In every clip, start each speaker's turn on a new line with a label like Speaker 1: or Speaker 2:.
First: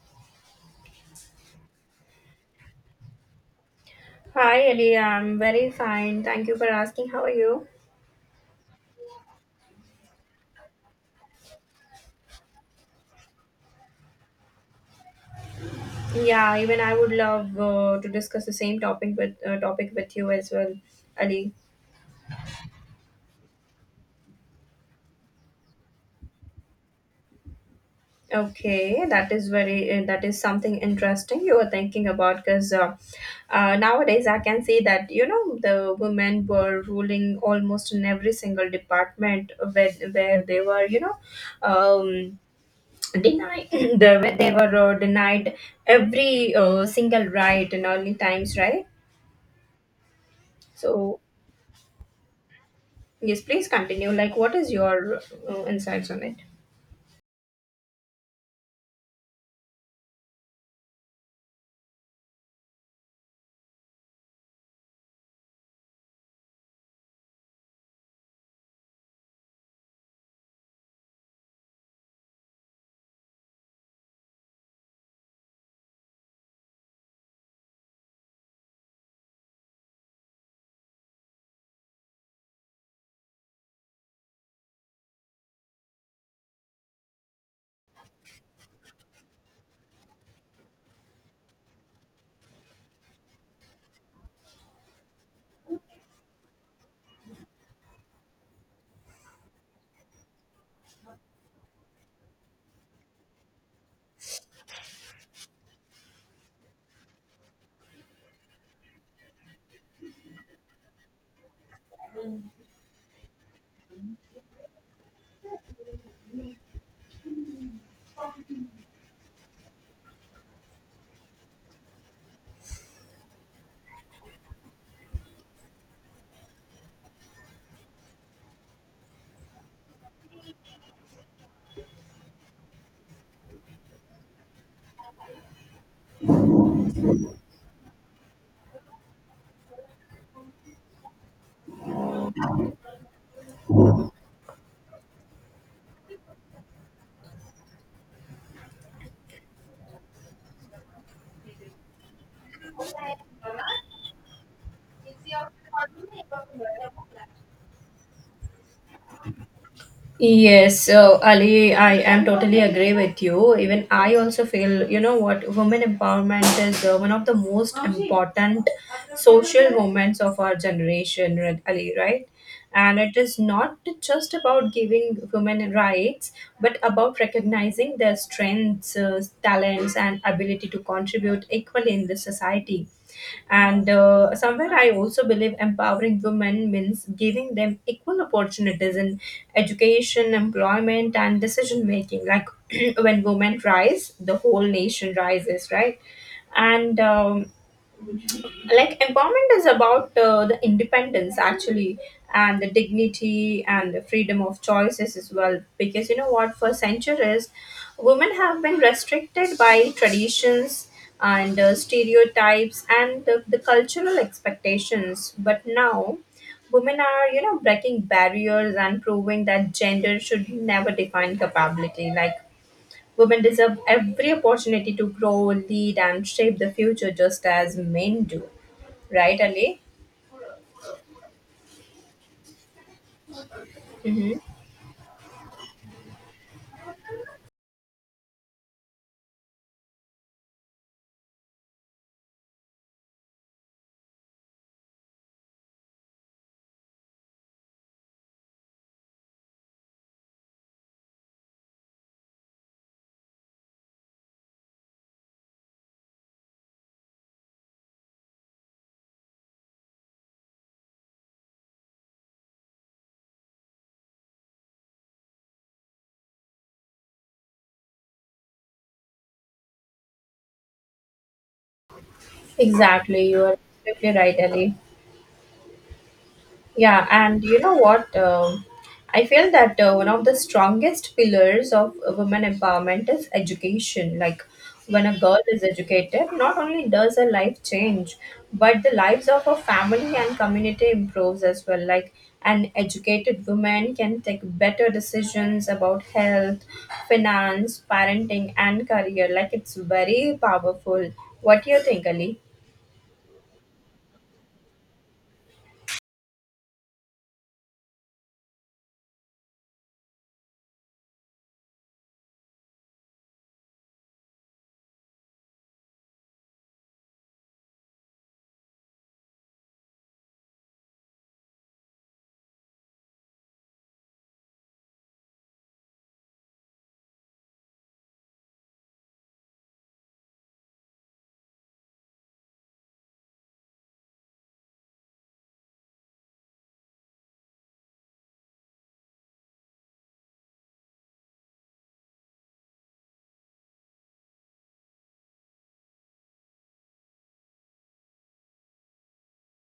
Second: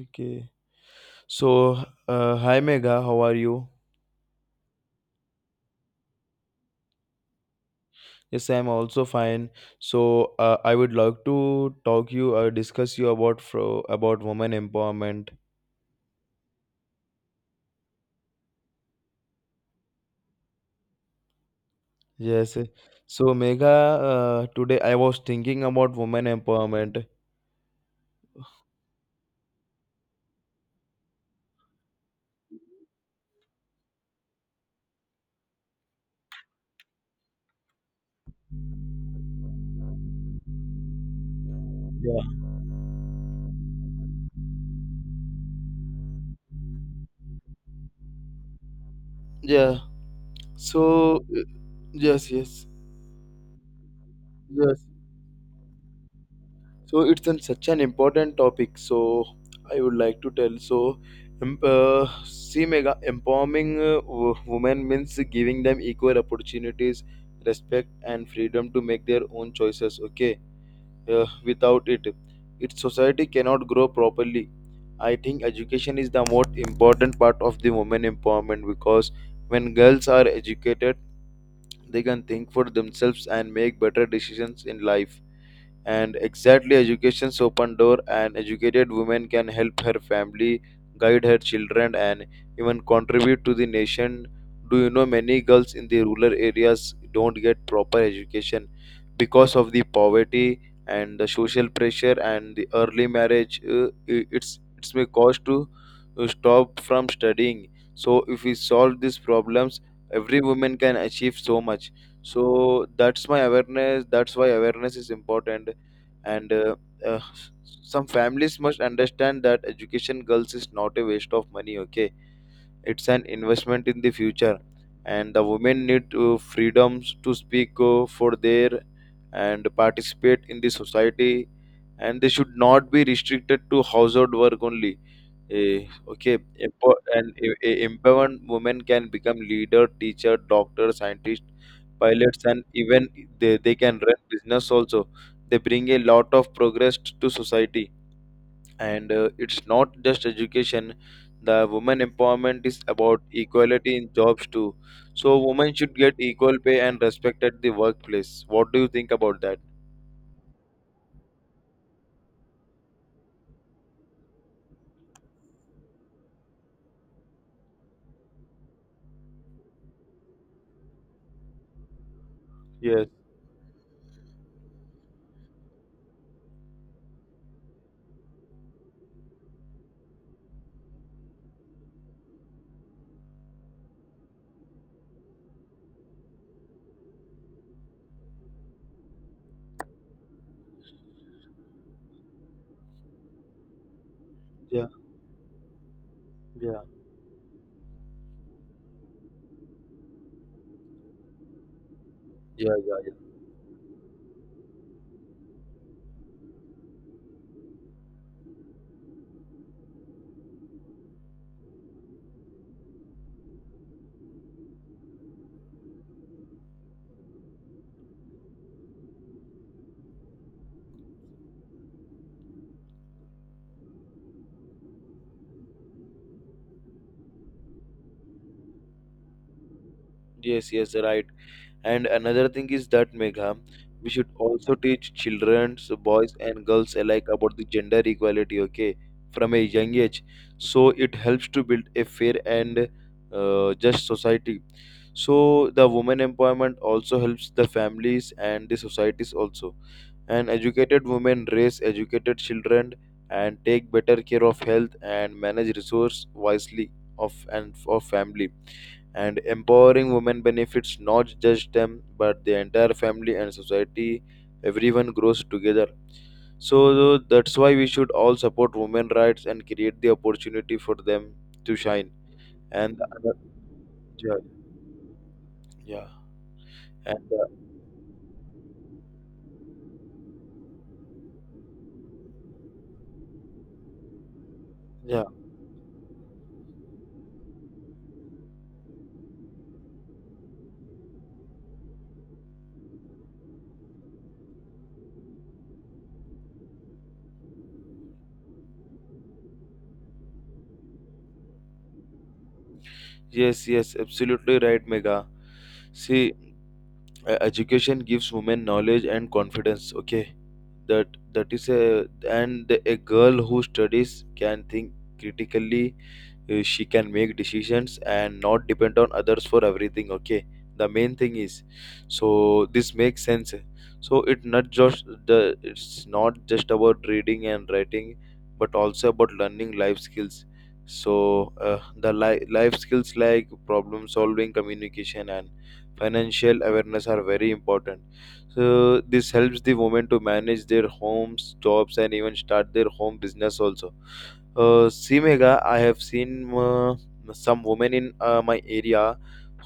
Speaker 1: Okay. So, hi Megha, how are you?
Speaker 2: Hi, Ellie. I'm very fine. Thank you for asking. How are you?
Speaker 1: Yes, I'm also fine. So, I would like to talk you or discuss you about fro about women empowerment.
Speaker 2: Yeah, even I would love to discuss the same topic with you as well, Ali.
Speaker 1: Yes. So, Megha, today I was thinking about women empowerment.
Speaker 2: Okay, that is very that is something interesting you were thinking about because nowadays I can see that you know the women were ruling almost in every single department where they were um,
Speaker 1: Yeah.
Speaker 2: denied the, they were denied every single right in early times, right?
Speaker 1: Yeah. So,
Speaker 2: So,
Speaker 1: yes, yes,
Speaker 2: yes, please continue. Like, what is
Speaker 1: yes.
Speaker 2: your insights on it?
Speaker 1: So it's an, such an important topic. So I would like to tell. So, see, Mega, empowering women means giving them equal opportunities, respect, and freedom to make their own choices. Okay, without it, its society cannot grow properly. I think education is the most important part of the women empowerment because when girls are educated, they can think for themselves and make better decisions in life, and exactly education's open door. An educated woman can help her family, guide her children, and even contribute to the nation. Do you know many girls in the rural areas don't get proper education because of the poverty and the social pressure and the early marriage. It's may cause to stop from studying. So if we solve these problems, every woman can achieve so much. So that's my awareness, that's why awareness is important. And uh, some families must understand that education girls is not a waste of money. Okay, it's an investment in the future. And the women need to freedoms to speak for their and participate in the society, and they should not be restricted to household work only. Empowered women can become leader, teacher, doctor, scientist, pilots, and even they can run business also. They bring a lot of progress to society, and it's not just education. The women empowerment is about equality in jobs too. So women should get equal pay and respect at the workplace. What do you think about that?
Speaker 2: Yes, so Ali, I am totally agree with you. Even I also feel, you know what, women empowerment is one of the most important social moments of our generation, right, Ali, right? And
Speaker 1: Yes.
Speaker 2: it is not just about giving women rights, but about recognizing their strengths, talents, and ability to contribute equally in the society. And somewhere I also believe empowering women means giving them equal opportunities in education, employment, and decision making. Like when women rise, the whole
Speaker 1: Yeah.
Speaker 2: nation rises, right?
Speaker 1: Yeah.
Speaker 2: And like empowerment is about the independence actually and the
Speaker 1: Yeah. Yeah. Yeah.
Speaker 2: dignity and the freedom of choices as well, because you know what, for centuries women have been restricted by traditions and stereotypes and the cultural expectations. But now women are, you know, breaking barriers and proving that gender should never define capability. Like, women deserve every opportunity to grow, lead, and shape the future just as men do. Right, Ali?
Speaker 1: Yes. Yes. Right. And another thing is that Megha, we should
Speaker 2: Mhm.
Speaker 1: also teach children, so boys and girls alike, about the gender equality, okay, from a young age. So it helps to build a fair and just society. So the women empowerment also helps the families and the societies also, and educated women raise educated children and take better care of health and manage resource wisely of and of family. And empowering women benefits not just them but the entire family and society. Everyone grows together. So that's why we should all support women rights and create the opportunity for them to shine. And the
Speaker 2: Exactly.
Speaker 1: other-
Speaker 2: You are absolutely right,
Speaker 1: yeah.
Speaker 2: Ali.
Speaker 1: Yeah.
Speaker 2: Yeah,
Speaker 1: and
Speaker 2: and you know what? I feel that one of the strongest pillars of women empowerment is education. Like, when a
Speaker 1: yeah.
Speaker 2: girl is educated, not only does her life change, but the lives of her family and community improves as well. Like, an educated woman can take better decisions about health, finance, parenting, and career. Like, it's very powerful. What do you think, Ali?
Speaker 1: Yes, yes, absolutely right, Mega. See, education gives women knowledge and confidence. Okay, that is a, and a girl who studies can think critically. She can make decisions and not depend on others for everything. Okay, the main thing is, so this makes sense. So it's not just about reading and writing, but also about learning life skills. So life skills like problem solving, communication, and financial awareness are very important. So this helps the women to manage their homes, jobs, and even start their home business also. See, Megha, I have seen some women in my area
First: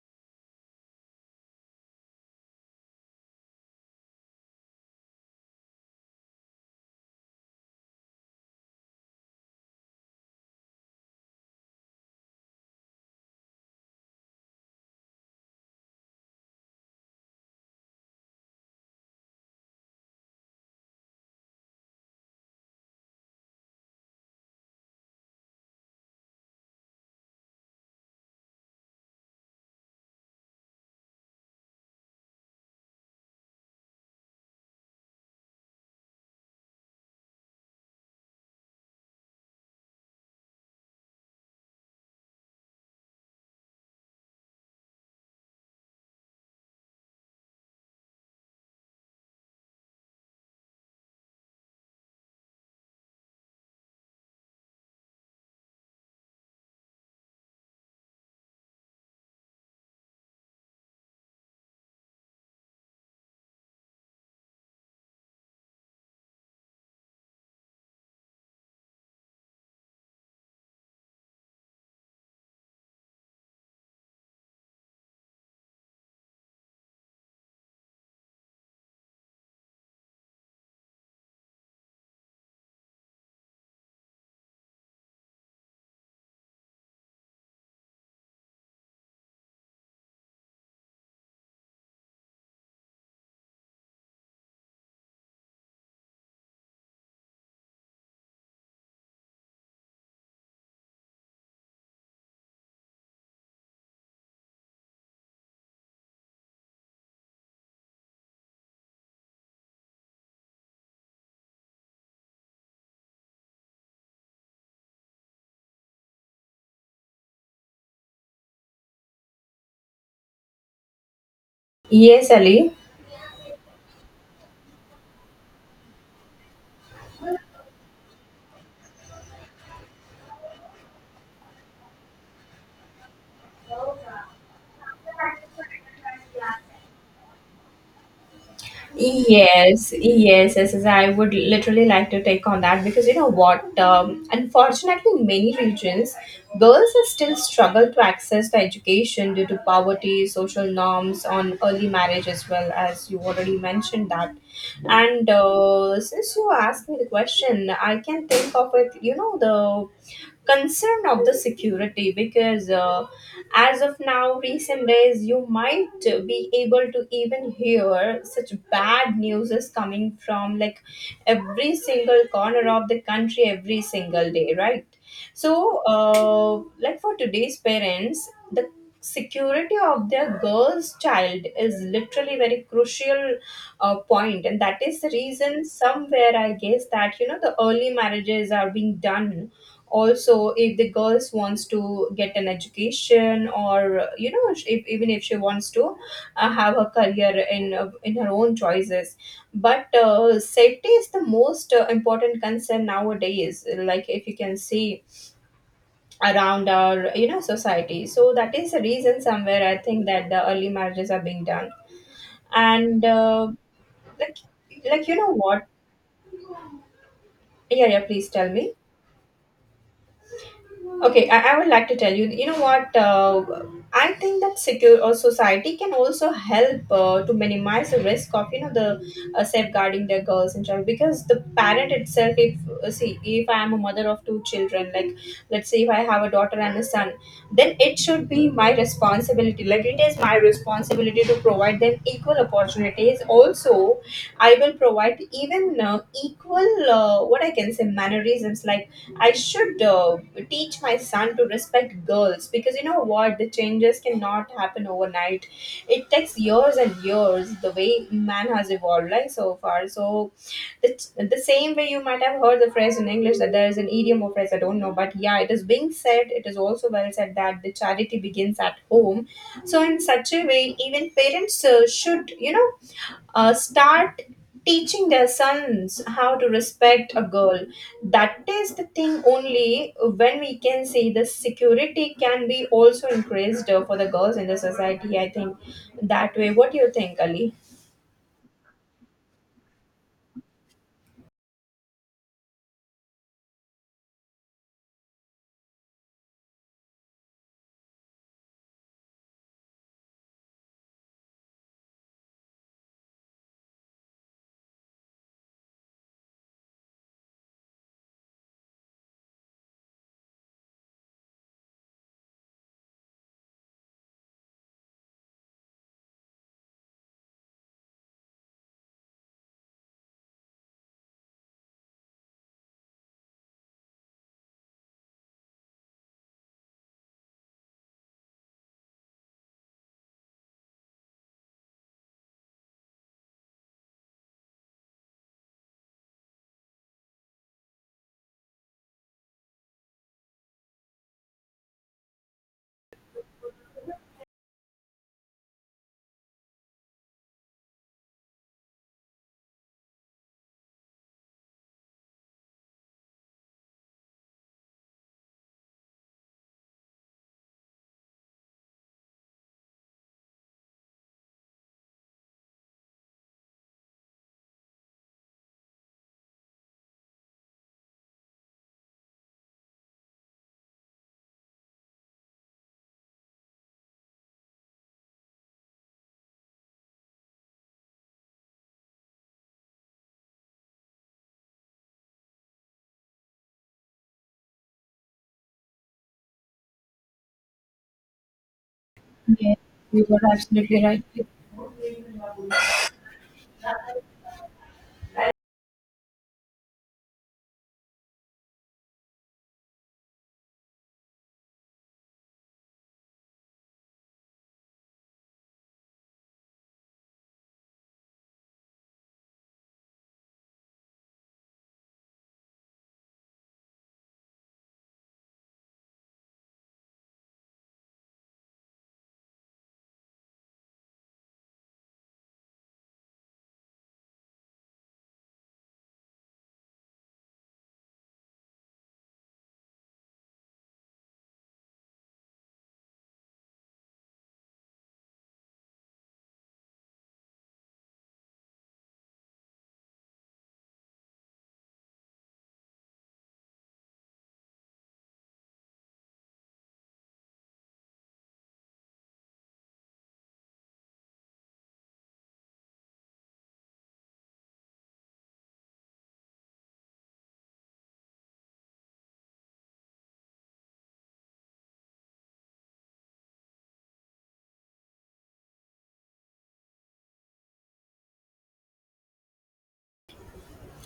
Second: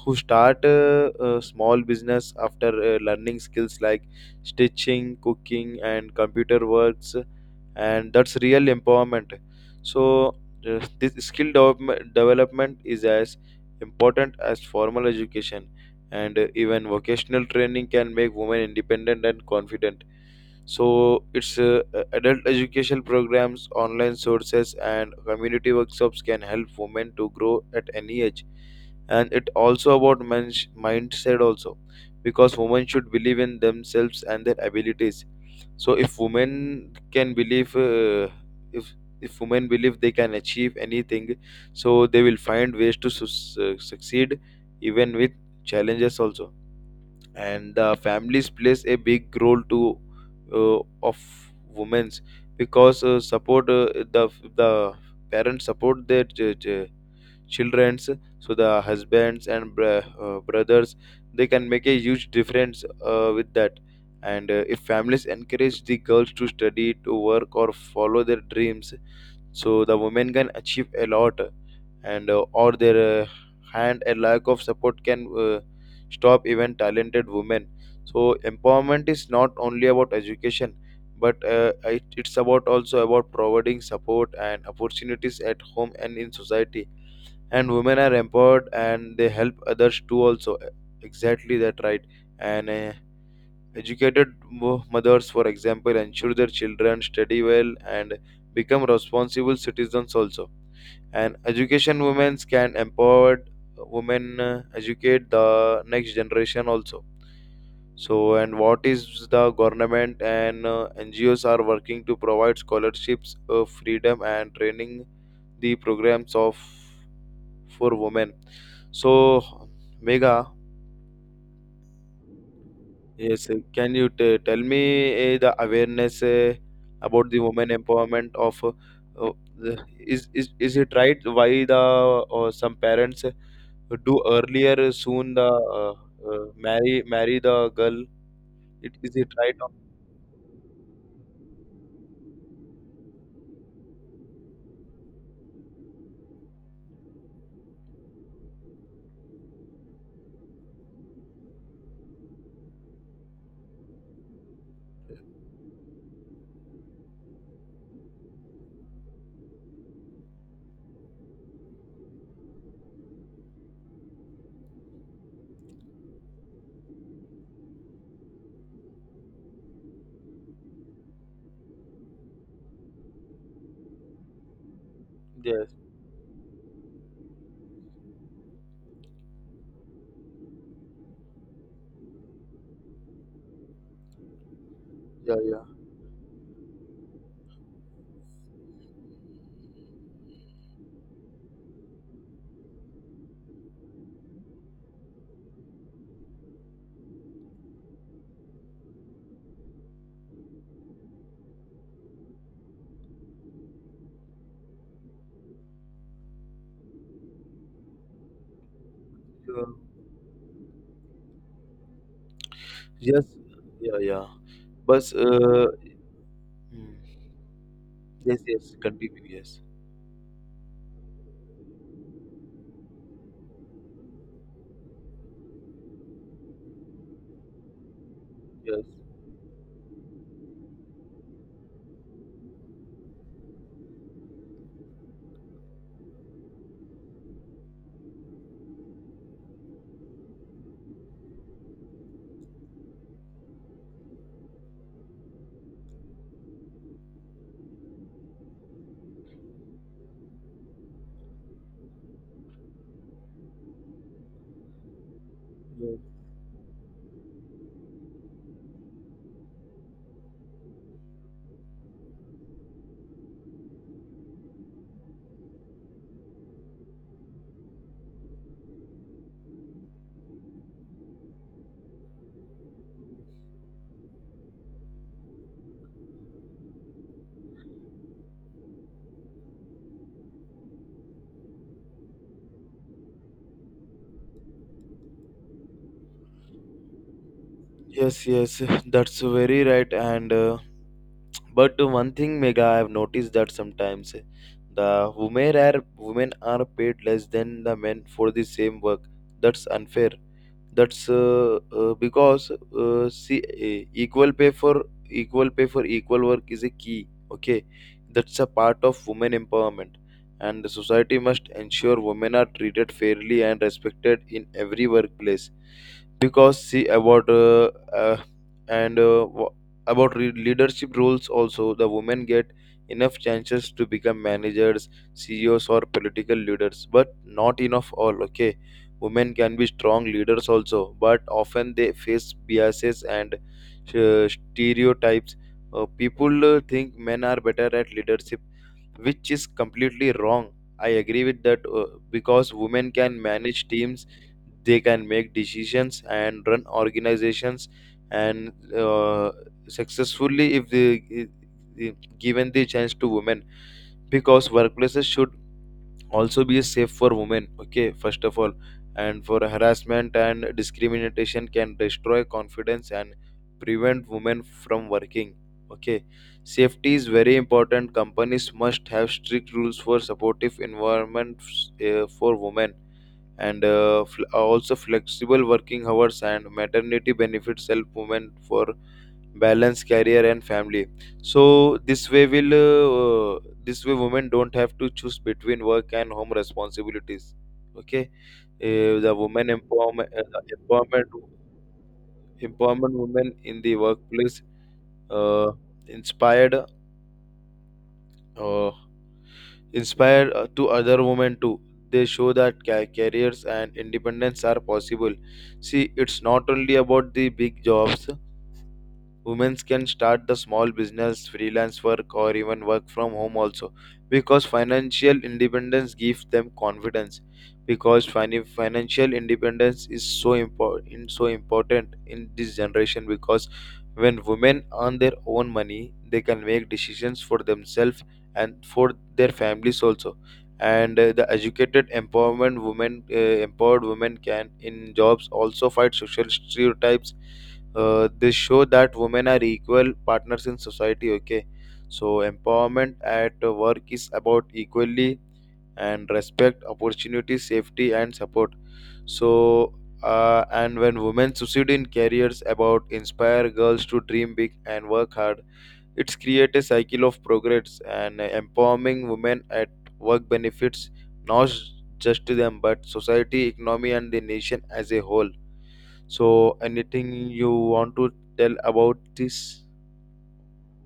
Speaker 1: who start a small business after learning skills like stitching, cooking, and computer works, and that's real empowerment. So, this development is as important as formal education, and even vocational training can make women independent and confident. So it's adult education programs, online sources, and community workshops can help women to grow at any age. And it also about mindset also, because women should believe in themselves and their abilities. So if if women believe they can achieve anything, so they will find ways to succeed even with challenges also. And the families plays a big role to of women's because support the the parents support their childrens. So the husbands and brothers, they can make a huge difference with that. And if families encourage the girls to study, to work, or follow their dreams, so the women can achieve a lot. And or their hand a lack of support can stop even talented women. So empowerment is not only about education, but it's about also about providing support and opportunities at home and in society. And women are empowered and they help others too also. Exactly that right. And educated mothers, for example, ensure their children study well and become responsible citizens also. And education women can empower women, educate the next generation also. So and what is the government and ngos are working to provide scholarships, freedom and training, the programs of for women. So, Mega,
Speaker 2: Yes, Ali.
Speaker 1: yes, can you tell me the awareness about the women empowerment uh, the- is, is it right why the some parents do earlier soon the marry the girl. It is it right? On,
Speaker 2: Yes, yes, yes, yes. I would literally like to take on that because you know what? Unfortunately, in many regions, girls are still struggle to access the education due to poverty, social norms on early marriage, as well as you already mentioned that. And since you asked me the question, I can think of it. You know the concern of the security, because as of now recent days you might be able to even hear such bad news is coming from like every single corner of the country every single day, right?
Speaker 1: yes.
Speaker 2: So like, for today's parents, the security of their girl's child is literally very crucial point, and that is the
Speaker 1: Yeah. Yeah.
Speaker 2: reason somewhere I guess that you know the early marriages are being done. Also, if the girls wants to get an education, or you know, if, even if she wants to have a career in her own choices, but safety is the most important concern nowadays. Like, if you can see around our, you know, society, so that is the reason somewhere
Speaker 1: Uh,
Speaker 2: I think that the early marriages are being done. And
Speaker 1: yes. Yeah. Yeah.
Speaker 2: like,
Speaker 1: But
Speaker 2: you know what,
Speaker 1: uh, hmm,
Speaker 2: yeah, yeah, please
Speaker 1: yes.
Speaker 2: tell me.
Speaker 1: Yes. Continue. Yes.
Speaker 2: Okay, I would like to tell you, you know what? I think that secure or society can also help to minimize the risk of, you know,
Speaker 1: Yes.
Speaker 2: the safeguarding their girls and child, because the parent itself, if see, if I am a mother of two children, like, let's say if I have a daughter and a son, then it should be my responsibility. Like, it is my responsibility to provide them equal opportunities. Also, I will provide even equal what I can say mannerisms. Like, I should teach my son to respect girls, because you know what, the changes cannot happen overnight.
Speaker 1: Yes.
Speaker 2: It takes years and years. The way man has evolved, like, so far, so the, the same way, you might have heard the phrase in English that there is an idiom or phrase, I don't know, but yeah, it is being said, it is also well said that the charity begins at home. So in such a way, even parents should, you know, start teaching their sons how to respect a girl. That is the thing. Only when we can say the security can be also increased for the girls in the society. I think that way. What do you think, Ali?
Speaker 1: Yes, yes, that's very right. And but one thing, Mega, I've noticed that sometimes the women are paid less than the men for the same work. That's unfair. That's because see, equal pay for equal work is a key. Okay, that's a part of women empowerment, and the society must ensure women are treated fairly and respected in every workplace. Because see about uh, and uh, wha- about leadership roles also, the women get enough chances to become managers, CEOs, or political leaders, but not enough all. Okay. Women can be strong leaders also, but often they face biases and stereotypes. People think men are better at leadership, which is completely wrong. I agree with that because women can manage teams, they can make decisions and run organizations, and successfully if they i- given the chance to women. Because workplaces should also be safe for women, okay, first of all. And for harassment and discrimination can destroy confidence and prevent women from working. Okay, safety is very important. Companies must have strict rules for supportive environments for women. And also flexible working hours and maternity benefits help women for balance career and family. So this way women don't have to choose between work and home responsibilities. Okay, the women
Speaker 2: Yes, you
Speaker 1: empowerment
Speaker 2: were absolutely right.
Speaker 1: empowerment empowerment women in the workplace, uh, inspired uh, inspired to other women too. They show that careers and independence are possible. See, it's not only about the big jobs. Women can start the small business, freelance work, or even work from home also, because financial independence gives them confidence. Because financial independence is so important in this generation, because when women earn their own money, they can make decisions for themselves and for their families also. And the educated, empowerment women, empowered women can in jobs also fight social stereotypes. They show that women are equal partners in society. Okay, so empowerment at work is about equally and respect, opportunity, safety, and support. So and when women succeed in careers about inspire girls to dream big and work hard, it's create a cycle of progress. And empowering women at work benefits not just to them but society, economy, and the nation as a whole. So, anything you want to tell about this?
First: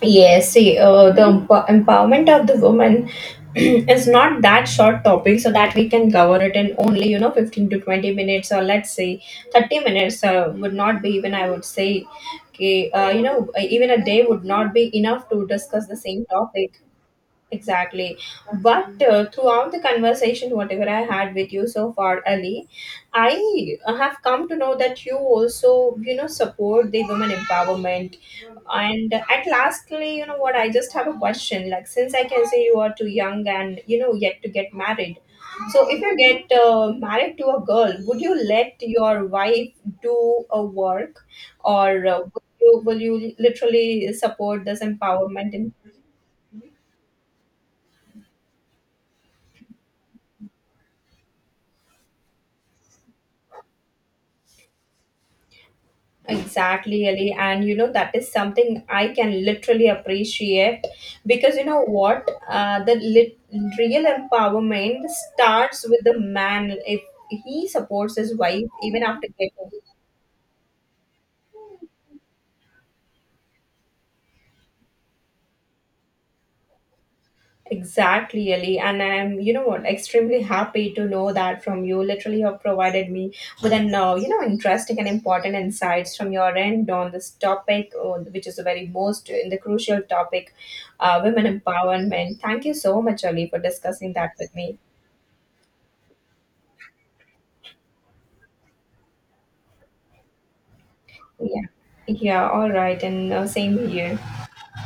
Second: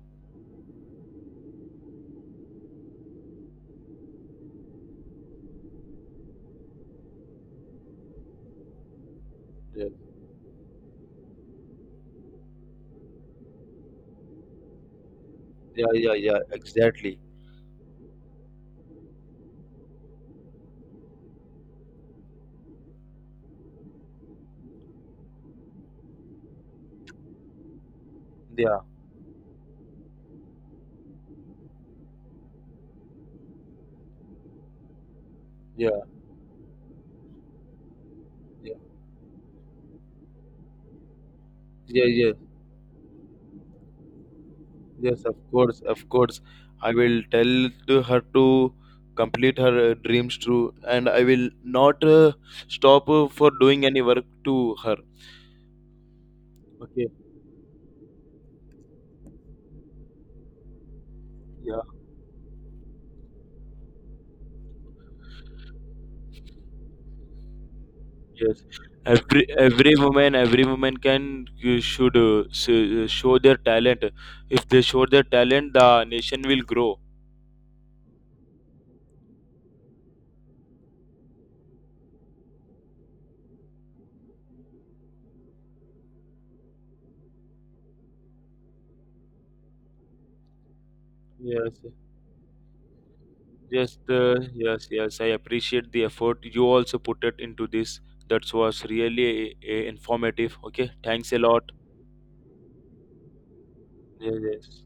Speaker 2: Yes, see, empowerment of the woman is not that short topic, so that we can cover it in only, you know, 15 to 20 minutes, or let's say thirty
Speaker 1: Yeah,
Speaker 2: minutes. Would not be even, I would say, okay, you know, even a day would not be enough to
Speaker 1: yeah,
Speaker 2: discuss the
Speaker 1: yeah,
Speaker 2: same
Speaker 1: yeah,
Speaker 2: topic.
Speaker 1: exactly.
Speaker 2: Exactly. But throughout the conversation, whatever I had with you so far, Ali, I have come to know that you also, you know, support the women empowerment.
Speaker 1: Yeah.
Speaker 2: And at lastly, you know what, I just have a question. Like, since I can say you are too young and, you know, yet to get married. So
Speaker 1: Yeah,
Speaker 2: if you get married to a girl, would you
Speaker 1: yeah,
Speaker 2: let your wife do a work,
Speaker 1: yeah,
Speaker 2: or
Speaker 1: yeah,
Speaker 2: will you literally support this
Speaker 1: yes, of
Speaker 2: empowerment in.
Speaker 1: course, of course. I will tell to her to complete her dreams too, and I will not stop for doing any work to her.
Speaker 2: Exactly,
Speaker 1: Okay,
Speaker 2: Ali. And you know, that is something I can literally appreciate, because you
Speaker 1: yeah,
Speaker 2: know what? Real empowerment starts with the man. If he supports his
Speaker 1: yes.
Speaker 2: wife even after
Speaker 1: Every
Speaker 2: getting.
Speaker 1: every woman, every woman can, you should show their talent. If they show their talent, the nation will grow.
Speaker 2: Exactly, Ali. And I'm, you know what, extremely happy to know that from you. Literally, you have provided me with an, you know, interesting and important insights from your end on this topic, which is the very most in the crucial topic, women
Speaker 1: Yes,
Speaker 2: empowerment. Thank you so much, Ali, for
Speaker 1: just
Speaker 2: discussing that with me.
Speaker 1: yes, yes. I appreciate the effort you also put it into this. That was really informative. Okay, thanks a
Speaker 2: Yeah.
Speaker 1: lot.
Speaker 2: Yeah, all right. And same here.
Speaker 1: Yes, yes.